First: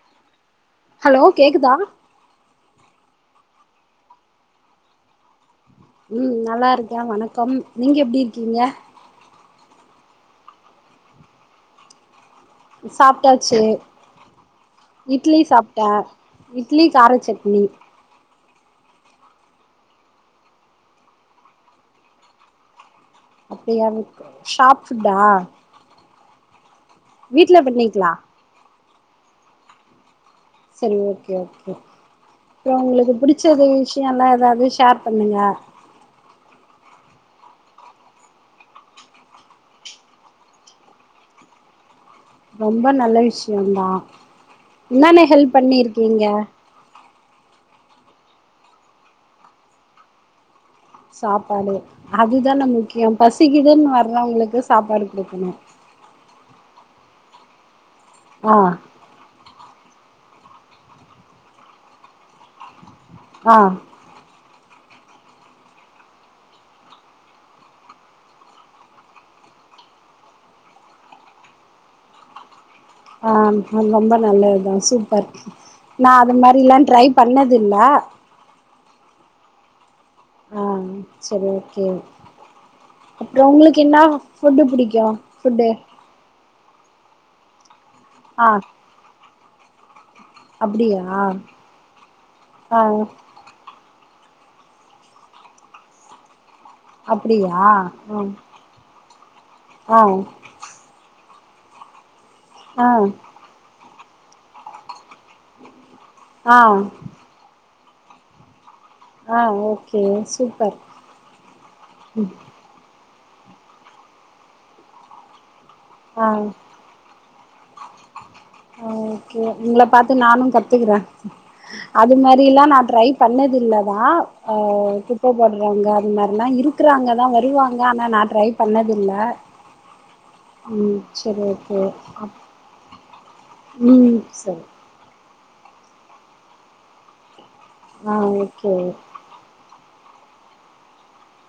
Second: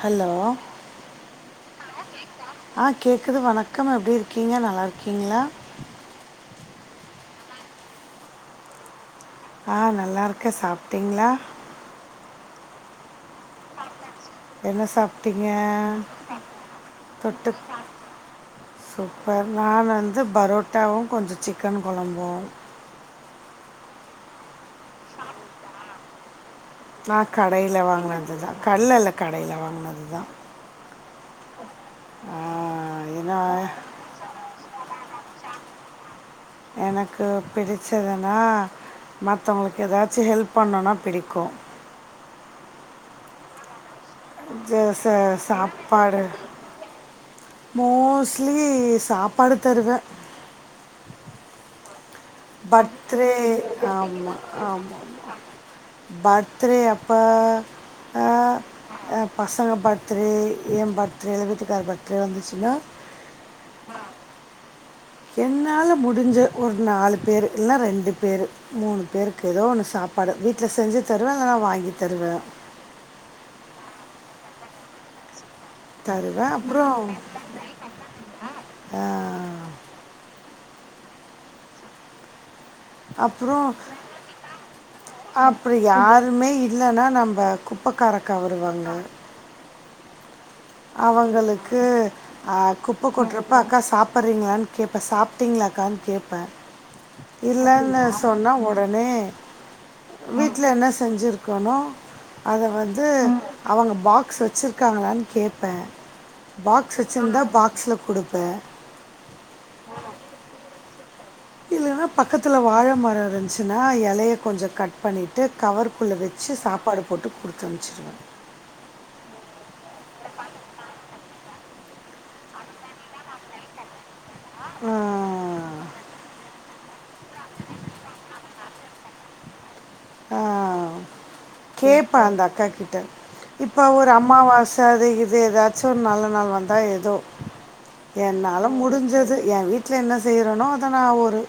Hello hello கேக்குதா ஆ கேக்குது வணக்கம் எப்படி இருக்கீங்க நல்லா இருக்கீங்களா ம் நல்லா இருக்கே வணக்கம் நீங்க எப்படி இருக்கீங்க ஆ நல்லாருக்கே சாப்ட்டீங்களா சாப்ட்டாச்சு என்ன இட்லி சாப்பிட்டீங்க சாப்ட்ட இட்லி தொட்டு காரசட்னி சூப்பர் நா வந்து பரோட்டாவு கொஞ்ச சிக்கன் கொழம்பு அப்படியாது ஷாப்டா நா கடையில பண்ணிங்களா வாங்னதுதா கல்லல்ல கடையில வாங்னது தா சரி ஓகே ஓகே அப்புறம் உங்களுக்கு ஏன்னா புடிச்சது விஷ்யோ எல்லா எதாவது ஷேர் பண்ணுங்க எனக்கு பிடிச்சதுன்னா மத்தவங்களுக்கு எதாச்சு ஹெல்ப் பண்ணனுன்னா பிடிக்கு ரொம்ப நல்ல விஷ்யந்தா இது என்னானே ச- ஹெல்ப் பண்ணி சாப்பாடு இருக்கீங்க மோஸ்ட்லி சாப்பாடு தருவே சாப்பாடு அதுதான முக்கியம் பர்த்டே பசிக்குதுன் ஆமாம் வர்றவங்களுக்கு சாப்பாடு ஆமாம் குடுக்கணு பர்த்டே அப்ப ஆ அ பசங்க பர்த்டடே எ பர்த்டே இல்ல வீட்டுக்கார் பர்த்டே வந்துச்சுன்னா ஆ என்னால முடுஞ்ச ஒரு நாலு பேரு இல்னா ரெண்டு பேரு மூனு பேருக்கு எதோ ஒண்ணு சாப்பாடு வீட்டுல செஞ்சு தருவே இல்லன்னா வாங்கி தருவே ஆ ரொம்ப நல்லதுதா சூப்பர் நா அது மாரில்லா ட்ரை பண்ணதுல்ல ஆ ஆ சர் ஓகே அப்புற அப்புறம் உங்களுக் என்னா ஃபுட்டு புடிக்கு ஃபுட்டு அப்படி யாருமே இல்லன்னா நம்ப குப்பைக்கார அக்கா ஆ வருவாங்க அப்டியா அவங்களுக்கு அ ஆ குப்ப கொற்ற ப்ப அக்கா சாப்பறிங்களான் கேப்பே சாப்ட்டீங்களாக்கான் கேப்பே அப்டியா இல்லனு ஆ சொன்னா ஒடனே ஆ வீ ட்ல என்ன செஞ்சுருக்கனோ அத ஆ வந்து அவங்க பாக்ஸ் வச்சிருக்காங்களான் கேப்பே ஆ பாக்ஸு வச்சிருந்தா பாக்ஸ்ல குடுப்பே ஆ ஓகே சூப்பர் இல்லன்னா பக்கத்தில வாழ மரோ இருந்துச்சுனா எலய கொஞ்ச கட் பண்ணிட்டு கவர் குள்ளே ஆ வச்சு சாப்பாடு போட்டு குடுத்து அனுப்ச்சிருவே உ ஓகே உங்கள பாத்து நானு கத்துக்குறே அது மாரிலா நா ட்ரை பண்ணது இல்லதா ஆ குப்ப போடுறாங்க ஆ. அது மாரிலா இருக்கறாங்க தா வருவாங்க ஆனா நா ட்ரை ட்ரை பண்ணதில்ல உ சரி ஓகே கேட்பேன் அந்த அக்கா கிட்ட இப்போ ஒரு ம் சரி அம்மாவாச அது இது ஏதாச்சு ஒரு நல்ல நாள் வந்தா எதோ ஆ என்னால ஓகே முடிஞ்சது எ வீட் வீட்ல என்ன செய்றனோ அத நா ஒரு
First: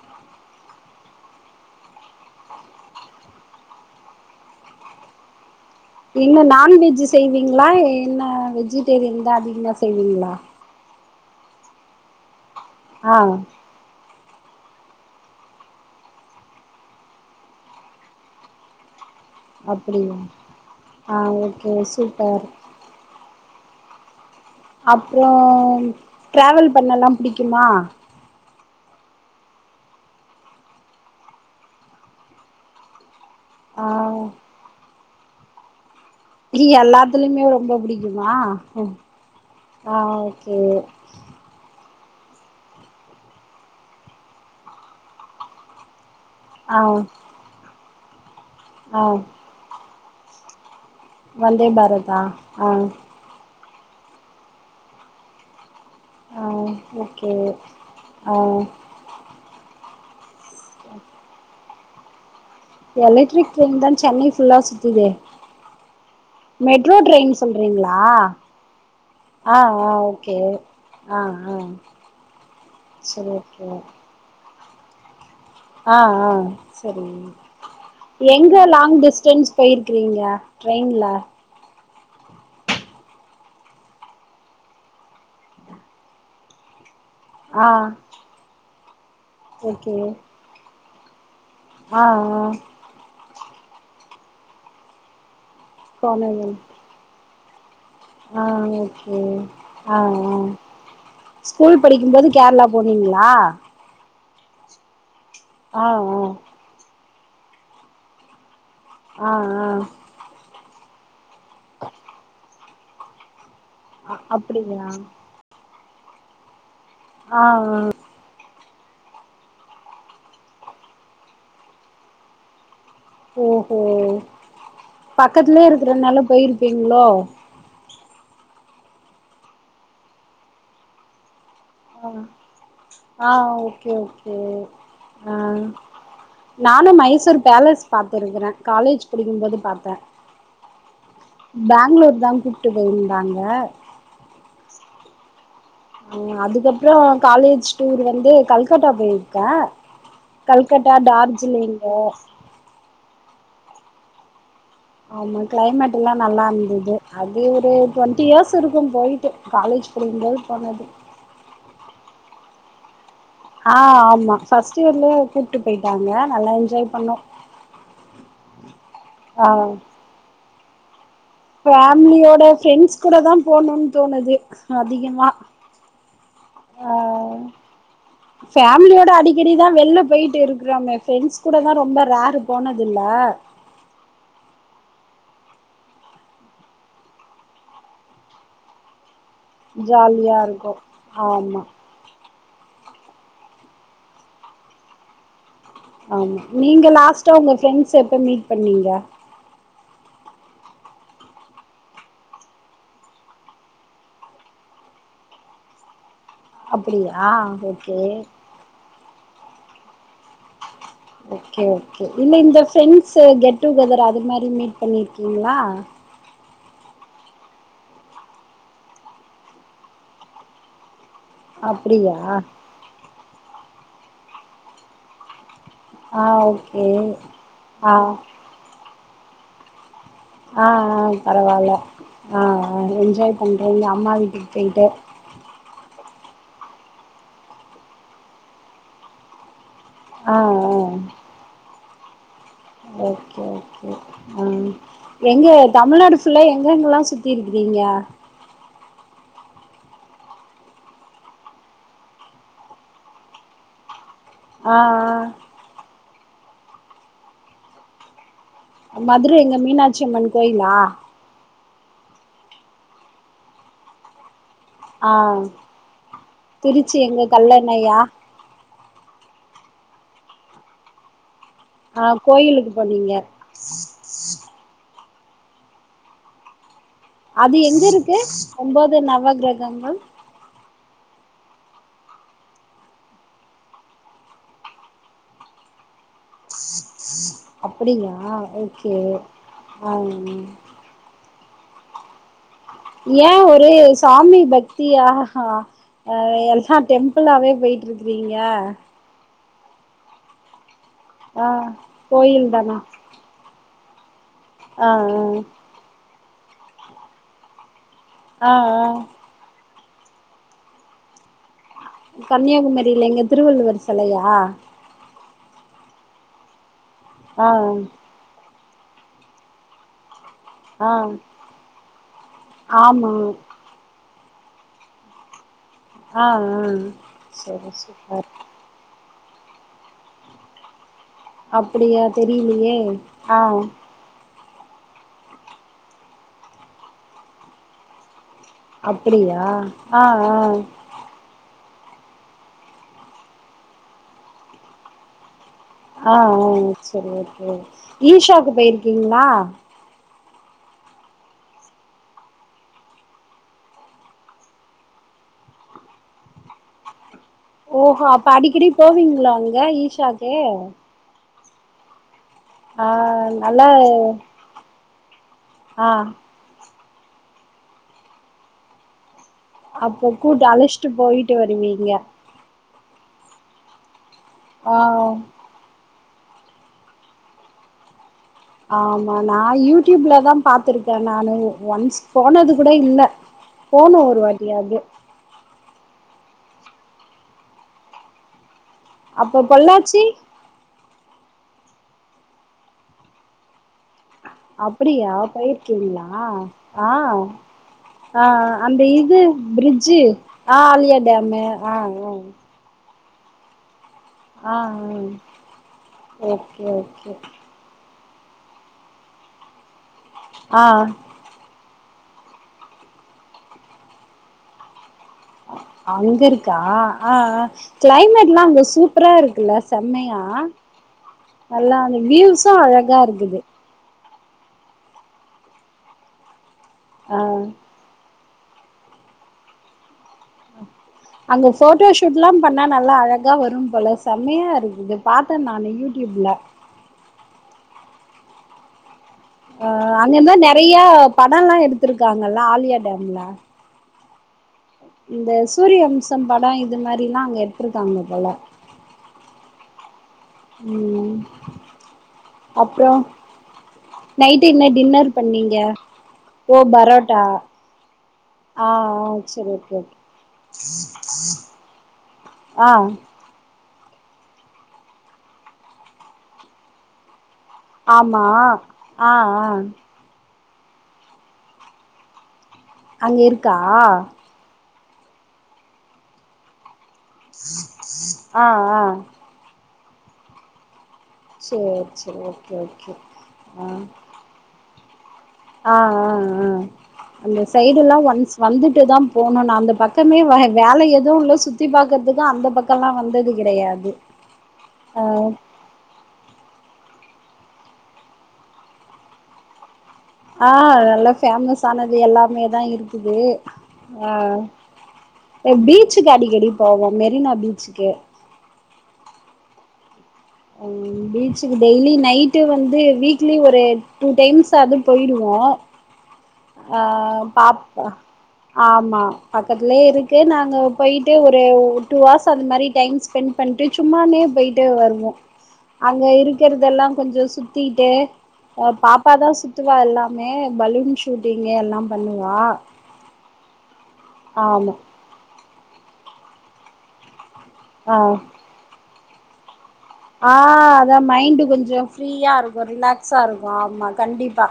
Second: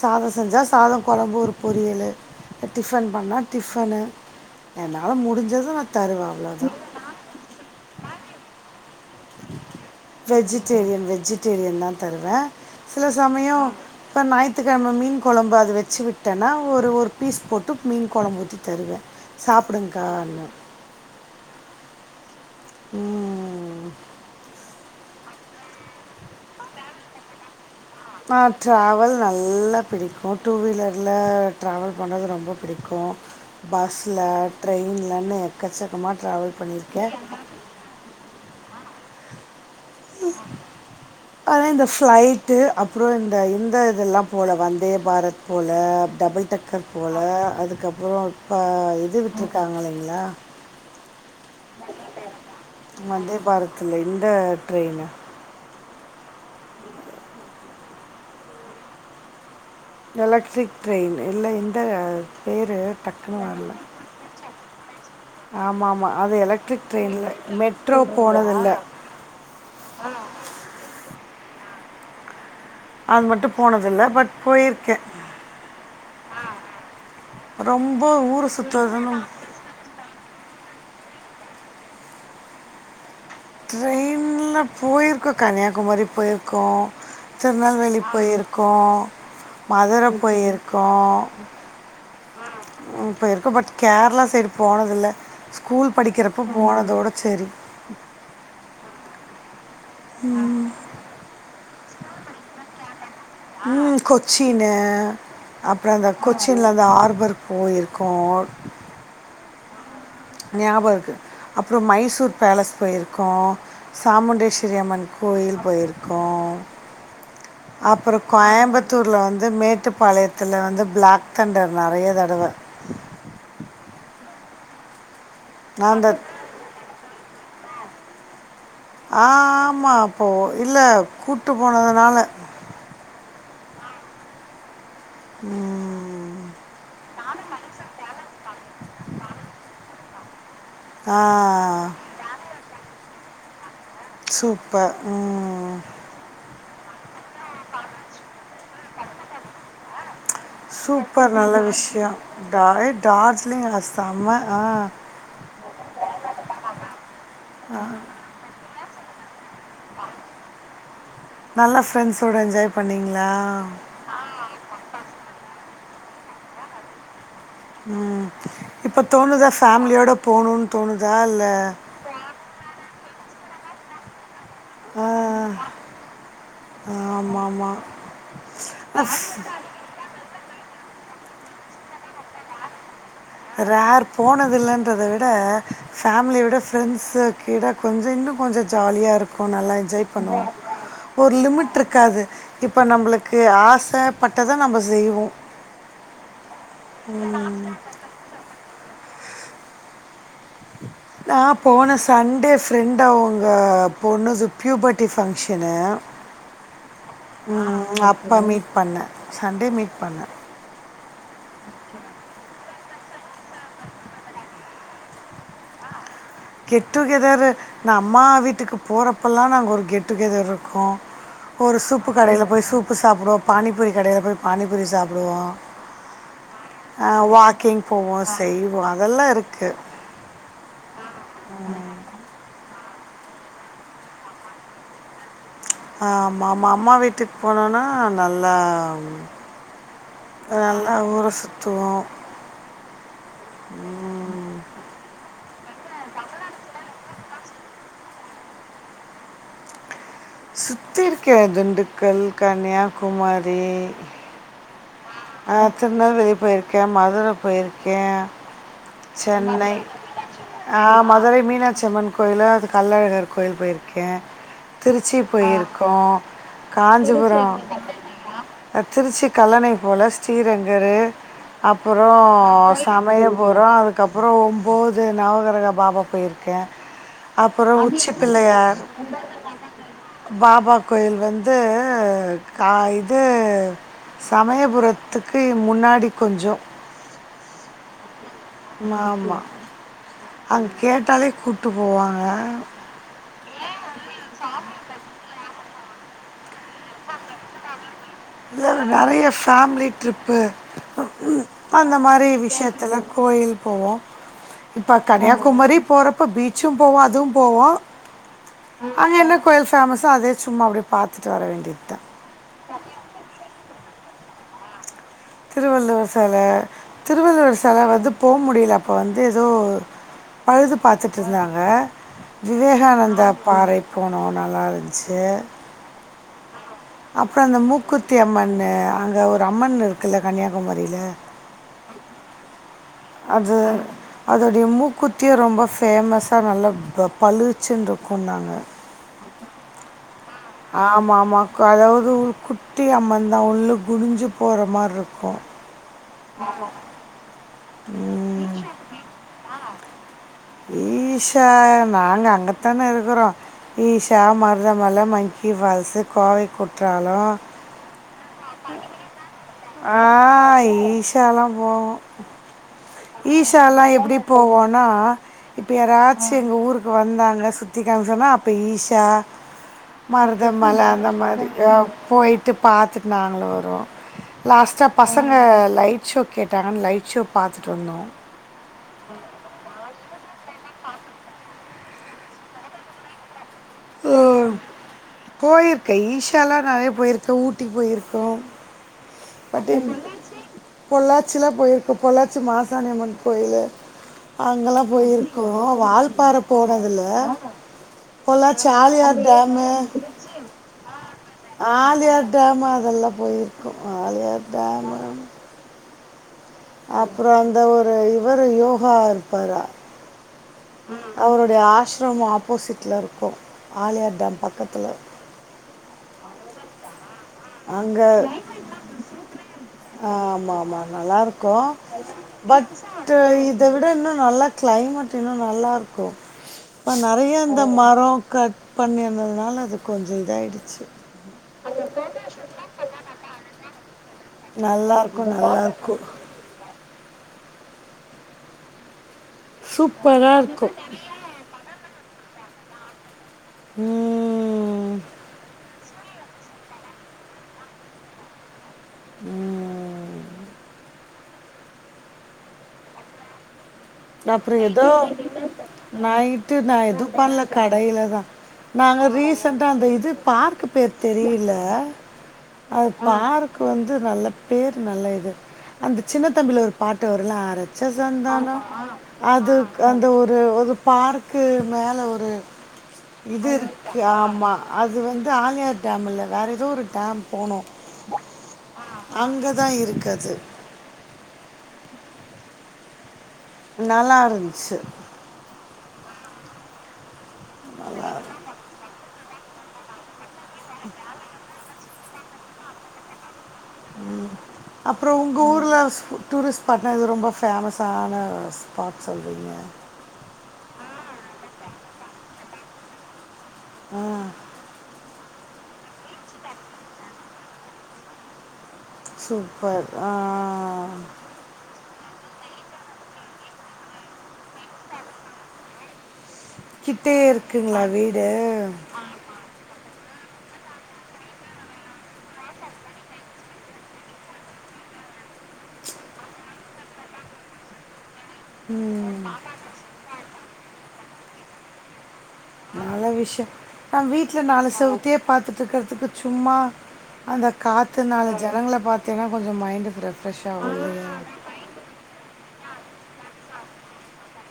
சாதோ செஞ்சா சாதோ கொழம்பு ஒரு பொரியலு டிஃபன் பண்ணா டிஃபனு என்னால முடிஞ்சத வச் என்ன நான்வெஜ் செய்வீங்களா என்ன வெஜிடேரியன் தா அதிகமா செய் வெஜிடேரியன் வெஜிடேரியன் தா தருவே சில ஆ சமயோ இப்ப ஞாயி்த்துகெழம மீன் கொழம்பு அது வச்சு விட்டேன்னா ஒரு ஒரு பீஸ் போட்டு மீன் கொழம்பு ஊத்தி தருவே அப்படி ஆ ஓகே சூப்பர் உ அப்றோம் ட்ராவல் பண்ணலா பிடிக்குமா ஆ ட்ராவல் நல்லா பிடிக்கு டூ வீலர்ல ட்ராவல் பண்ணுறது ரொம்ப பிடிக்கு ஆ பஸ்ல ட்ரெயின்லனு எக்கச்சக்கமா ட்ராவல் பண்ணிருக்கே எல்லாத்துலயுமே ரொம்ப புடிக்குமா ஒ ஆ ஓகே அத இந்த பிளைடு அப்புறோ இந்த இந்த இதெல்லா போல வந்தே பாரத் போல ட [unintelligible] ஆ டக்கர் போல அதுக்கப்புறோ இப்போ ஆ இது விட்ருக்காங்களேங்களா வந்தே பாரத்தா ஆ வந்தே பாரத்தில இந்த ட்ரெயினு ஆ ஓகே ஆ எலக்ட்ரிக் ட்ரெயின் இல்ல இந்த பேர் டக்குன்னு எலக்ட்ரிக் ட்ரைன் தா சென்னை ஃபுல்லா சுத்துதே ஆமாமா அது எலக்ட்ரிக் மெட்ரோ ட்ரெயின்ல ட்ரெயின் சொல்றீங்களா மெட்ரோ போனதுல்ல ஆ ஆ ஓகே ஆ ஆ அது சரி மட்டு ஓகே போனதில்ல பட் போயிருக்கே ஆ ஆ சரி ரொம்ப ஊர் எங்க லாங் சுற்றுறதுன்னு டிஸ்டன்ஸ் போயிருக்கறீங்க ட்ரெயின்ல ட்ரெயின்ல போயிருக்கோ கன்னியாகுமரி போயிருக்கோ ஆ திருநெல்வேலி போயிருக் கோ ஓகே மதுர போயிருக்கோ ஆ ஆ உ போய்ருக்கோ பட் கேரளா சைடு போனதில்ல ஸ்கூல் படிக்கிறப்போ கோனவில் போனதோட சரி ஆ ஓகே ஆ உ ஆ ஸ்கூல் படிக்கும்போது கேரளா போனீங்களா உ கொச்சின்னு ஆ அப்ற அந்த ஆ கொச்சின்ல அந்த ஹார்பர் போயிருக்கோ ஆ ஆ ஞாபகர்க்கு அப்றம் மைசூர்ப் பேலஸ் போயிருக்கோ அ சாமுண்டேஸ்வரி அப்படியா அம்மன் கோவில் போயிருக்கோ ஆ ஆ அப்பறக் கோயம்பத்தூர்ல வந்து மேட்டுப்பாளையத்தில வந்து பிளாக் தெண்டர் நெறைய தடவ ஓஹோ பக்கத்துலியே நான் அந்த இருக்கறதனாலப் போயிருப்பீங்ளோ ஆ ஆமா அப்போ இல்ல கூட்டுப் போனதுனால ஆ ஓகே ஓகே ம் நானும் மைசூர் பேலஸ் பாத்துருக்கறே காலேஜ் படிக்கும்போது பாத்தே ஆ பெங்ளூர்தாங் கூப்ட்டு போயிந்தாங்க சூப்ப ம் ம் அதுக்கப்றோ காலேஜ் ச் டூரு வந்து கல்கட்டா போயிருக்கே கல்கட்டா டார்ஜிலிங்கே டாய் டார்ஜிலிங்கா செம்ம ஆ ஆமா கிளைமேட்ல்லா நல்லார்ந்தது அதி ஒரு டுவெண்ட்டி இயர்ஸ் இருக்கும் போயிட்டு காலேஜ் படிக்கும்போது போனது நல்லா ஃபிரெண்ட்ஸோட என்ஜாய் பண்ணிங்ளா ஆ ஆமா ஃபர்ஸ்ட்டியர்லியே கூட்டு போயிட்டாங்க நல்லா என்ஜாய் பண்ணோ ம் இப்பத் ஆ தோணுதா ஃபேம்லியோடப் போணுன் தோணுதா இல்ல ம்லியோட ஃபிரெண்ட்ஸ் கூடதாம் போணுன் தோணுது அதிகமா ஆ ஆமாம் ஆமாம் ஃபேம்லியோட அடிக்கடிதா வெள்லப் போயிட்டிருக் க்றோமே ஃபிரெண்ட்ஸ் கூடதா ரொம்ப ரேரு போனதுல்ல ரேர் போனதில்லன்றத விட ஃபேம்லியோட ஃபிரெண்ட்ஸ கிட கொஞ்சோ இன்னு கொஞ்சோ ஜாலியாருக் கு நல்லா என்ஜாய் ஜாலியா பண்ணுவோ இருக்கு ஒரு ஆமா லிமிட்ருக் காது இப்போ நம்மளுக்கு ஆசப்பட்டத நம்ப செய்வோ ஆமா நீங்க லாஸ்ட்டா உங்க ஃபிரெண்ட்ஸ எப்ப மீட் பண்ணீங்க நா போன சண்டே ஃபிரெண்டு அவங்க பொண்ணுது பியூபட்டி ஃபங்க்ஷனு அப்டியா ஓகே ம் அப்ப மீட் பண்ணே சண்டே மீட் பண்ணே ஓகே ஓகே இல்ல இந்த ஃபிரெண்ட்ஸு கெட் டூ கெதர் அது மாரி மீட் பண்ணிர்க்கீங்ளா கெட் டு கெதரு நா அம்மா வீட்டுக்கு போறப்பல்லா நாங்க ஒரு கெட் டு கெதர் ருக்கு ஒரு சூப்பு அப்டியா கடைல போய் சூப்பு சாப்டுவோப் பானிபூரி கடைல போய் பானிபூரி சாப்டுவோ ஆ ஓகே அ வாக்கிங் ஆ போவோ செய்வோ அதெல்லா இருக்கு ஆ ஆ பரவால்ல ஆ ஆ என்ஜாய் பண்றீங்க அம்மா வீட்டுக்கு போயி்ட்டு ஆ மாம்மா அம்மா வீட்டுக் போனோனா நல்லாம் ஆ அ ஆ நல்லா ஊற சுத்துவோ ஓகே ஓகே அ எங்க தமிழ்நாடு ஃபுல்லா எங்க எங்கலா சுத்தி இருகிறீங்க சுத்திருக்கே திண்டுக்கல் கன்னியாகுமாரி ஆ ஆ ஆ திருநெல்வேலி போயிருக்கே மதுரப் போயிருக்கே மதுரை எங்க சென்னை மீனாட்சி அம்மன் கோயிலா ஆ மதுரை மீனாச்சி அம்மன் கோயிலு அது கள்ளழகர் கோயில் போயிருக்கே ஆ திருச்சி போயிருக்கோ திருச்சி எங்க காஞ்சிபுரோ கல்லணையா அ திருச்சி கல்லணை போல ஸ்ரீரங்கரு அப்பறோ ஆ கோயிலுக்கு போனீங்க சமையபுரம் அதுக் கப்பறம் ஒம்போது நவகிரக பாபா போயிருக்கே அது அப்பறோ எங்க உச்சி இருக்கு பிள்ளையார் ஒன்பது நவ கிரகங்கள் பாபா கோயில் வந்து கா இது சமய புரத்துக்கு முன்னாடி கொஞ்சம் அப்டிங்களா ஓகே ஆமாம் ஆ அங்கே கேட்டாலே கூட்டு போவாங்க ஏன் ஒரே சாமி பக்தியா ஆ எல்லா டெம்புளாவே போய்ட்டு இருக்கிறீங்க நறையா ஃபேமிலி ட்ரிப்பு ஆ அந்த மாரி கோயில் தானா விஷியத்தில கோயில் போவோம் ஆ இப்ப கன்னியாகுமரி போறப் ப பீச்சும் போவோம் அதுவும் போவோம் ஆ ஆ ஆ அங்க எதனா கோயில் ஃபேமஸோ அதே சும்மா அப்டே பாத்துட்டு வர வேண்டியதா கன்னியாகுமரில்ல இங்க திருவள்ளுவர் செலையா திருவள்ளுவர் செல ஆ திருவள்ளுவர் செல வந்து போ முடியில அப்ப வந்து எதோ பழுது ஆ பாத்துட்டு இருந்தாங்க ஆமா விவேகானந்தா பாறை போனோம் நல்லா இருந்துச்சி ஆ ம் அப்பறம் அந்த மூக்குத்தி அம்மன்னு அங்க ஒரு அம்மன் இருக்குல்ல கன்னியாகுமரியில அப்டியா தெரியிலயே அது அதோடைய மூக்குத்தியே ரொம்ப ஃபேமஸ்ஸா நல்லா ப பலிச்சின் இருக்குன்னாங்க அப்டியா ஆ ஆ ஆமா ஆமா க அதாவது ஒரு குட்டி அம்மந்தான் உள்ள குனிஞ்சி போற மாறி இருக்கும் ஆ ஆ செரி ஓகே ஈஷாக்கு போயிருக்கீங்களா ஈஷா நாங்க அங்கதான இருக்கறோ ஈஷா மருதமல்ல மங்க்கி ஃபால்ஸு கோவை குற்றாலம் ஓஹோ அப்ப அடிக்கடி போவீங்களா அங் ஆ ஈஷாலா போவோம் ஆ நல்லா ஈஷாலா எப்டி போவோன்னா இப்ப ஆ யாராச்சி எங்க ஊருக்கு வந்தாங்க சுத்தி காமி சொன்னா அப்ப ஈஷா அப்ப கூட்டு மருதமல அழைச்சிட்டு அந்த போயிட்டு மாரி ஆ வருவீங்க போயிட்டு பாத்துட்டு நாங்களு வருவோம் லாஸ்ட்டா ஆ பசங்க லைட் ஷோ கேட்டாங்கன் லைட் ஷோ பாத் துட்டு வந்தோ ஆமா நா யூடியூப்ல தா பாத்துருக்கேன் நானும் ஒன்ஸ் போனது கூட இல்ல ஆ போனும் ஒருவாட்டியாவது போயிருக்க ஈஷாலாம் நறையா போயிருக்கன் ஊட்டிக்கு போயிருக்கோம் பட்டு பொள்ளாச்சி பொள்ளாச்சிலா போயிருக்கோம் பொள்ளாச்சி மாசாணியம்மன் கோயிலு அப்டியா போயிருக்கீங்ளா ஆ போனதில்ல ஆ பொள்ளாச்சி அந்த இது ஆலியார் டேமு பிரிட்ஜு ஆ ஆலியா டேமு ஆ ஆ ஆலியார் டேம் அதல்லா போயிருக்கோம் ஆலியார் ஆ ஆ டேமு ஓகே ஓகே அப்புறம் அந்த ஒரு இவரு யோகா இருப்பாரா ஆ அவருடைய ஆசிரமம் ஆப்போசிட்ல இருக்கும் ஆலியார் டேம் பக்கத்துல அங்க இருக்கா ஆ கிளைமட் எல்லா அங்க சூப்பரா இருக்குல்ல ஆ செம்மையா ஆமா ஆமா நல்லா இருக்கும் நல்லா அந்த வியூஸு பட் அழகா இ இருக்குது இத விட இன்னு நல்லா கிளைமேட் இன்னு நல்லா இருக்கும் இப்ப ஆ நெறைய இந்த மர கட் பண்ணிருந்ததுனால அது கொஞ்ச இதாயிடுச்சு அங்க போட்டோ ஷூட் எல்லா பண்ணா நல்லா அழகா வரும் போல செம்மையா இருக்குது நல்லா இருக்கும் பார்த்த நல்லா நானு இருக்கும் யூடியூப்பில்ல ஆ அங்க சூப்பரா இருந்தா இருக்கும் நெறையா பட எல்லாம் எடுத்திருக்காங்கல்ல ஆலியா டேம்ல ம் இந்த சூரியவம்சம் பட இது மாதிர எல்லா அங்க எடுத்திருக்காங்க போல ம் ம் அப்பற அப்பற ஏதோ நைட்டு ஓ நா எதுவு பரோட்டா பண்ணல கடையில தா ஆ நாங்க ஆ சரி ரீசன்டா ஓகே அந்த ஓகே இது பார்க்க பேர் தெரில ஆ அது பார்க் வந்து நல்ல பேர் நல்ல இது அந்த சின்ன தம்பில ஒரு பாட்டு வரும்ல ஆரச்ச அரச்ச ஆமா சந்தனம் ஆ ஆ அது அந்த ஒரு ஒரு பார்க்கு மேல ஒரு அங்க இது இருக்கா இருக்குது ஆமா அது வந்து ஆலியார் டேமில் வேற ஏதோ ஒரு டேம் போனோ ஆ ஆ அங்கதா இருக்கு அது சேர் சேரி ஓகே ஓகே ஆ நல்லா இருந்துச்சு ஆ ஆ ஆ அந்த சைடு எல்லா ஒன்ஸ் வந்துட்டு தா போகணும் நா அந்த பக்கமே வ வேல எதுவும் இல்ல சுத்தி பாக்கறதுக்கு அந்த பக்கலா வந்தது கிடையாது ம் அப்பற உங்க ஊர் ருளா டூரிஸ்ட் பாட்னா எது ரொம்ப ஃபேமஸான ஸ்பாட் சொல்வீங்க ஆ நல்ல பேஃபேமஸ் ஆனது எல்லாமே தா இருக்குது ஆ ஏ பீச்சுக்கு அடிக்கடி போவோ மெரினா பீச்சுக்கு சூப்பர் ஆ ஆ பீச் பீச்க்கு டெய்லி நைட்டு வந்து வீக்லி ஒரு டு டைம்ஸ்வது போயிடுவோ ஆ கிட்டே இருக்குங்களா பாப்ப வீடு ஆமா பக்கத்துலயே இருக்கு நாங்க போயிட்டு ஒரு டூ அவர்ஸ் அந்த மாதிரி டைம் ஸ்பெண்ட் பண்ணிட்டு சும்மானே போயிட்டு வருவோ அங்க இருக்கறதெல்லா கொஞ்ச சுத்திட்டு பாப்பாதா சுத்துவா எல்லாமே பலூன் ஷூட்டிங்க எல்லா பண்ணுவா நல்ல விஷய அ வீட்டில் நாலு ஆமா செவுத்தையே பார்த்துட்டுருக்கிறதுக்கு சும்மா அந்த ஆ காத்து நாலு ஜனங்கள பார்த்தீங்கன்னா கொஞ்ச மைண்ட ஆ அதா மைண்டு கொஞ்ச ஃப்ரீயா இருக்கும் ரிலாக்ஸா இருக்கும் ஆமா கண்டிப்பா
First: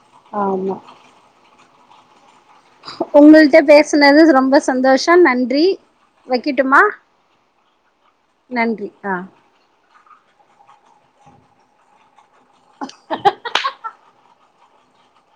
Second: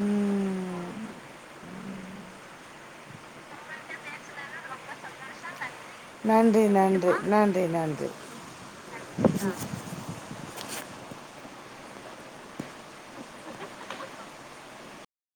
ம் ஆமா உங்கள்ட்ட பேசுனது ரொம்ப சந்தோஷ நன்றி நன்றி வைக்கட்டுமா நன்றி நன்றி நன்றி நன்றி ஆ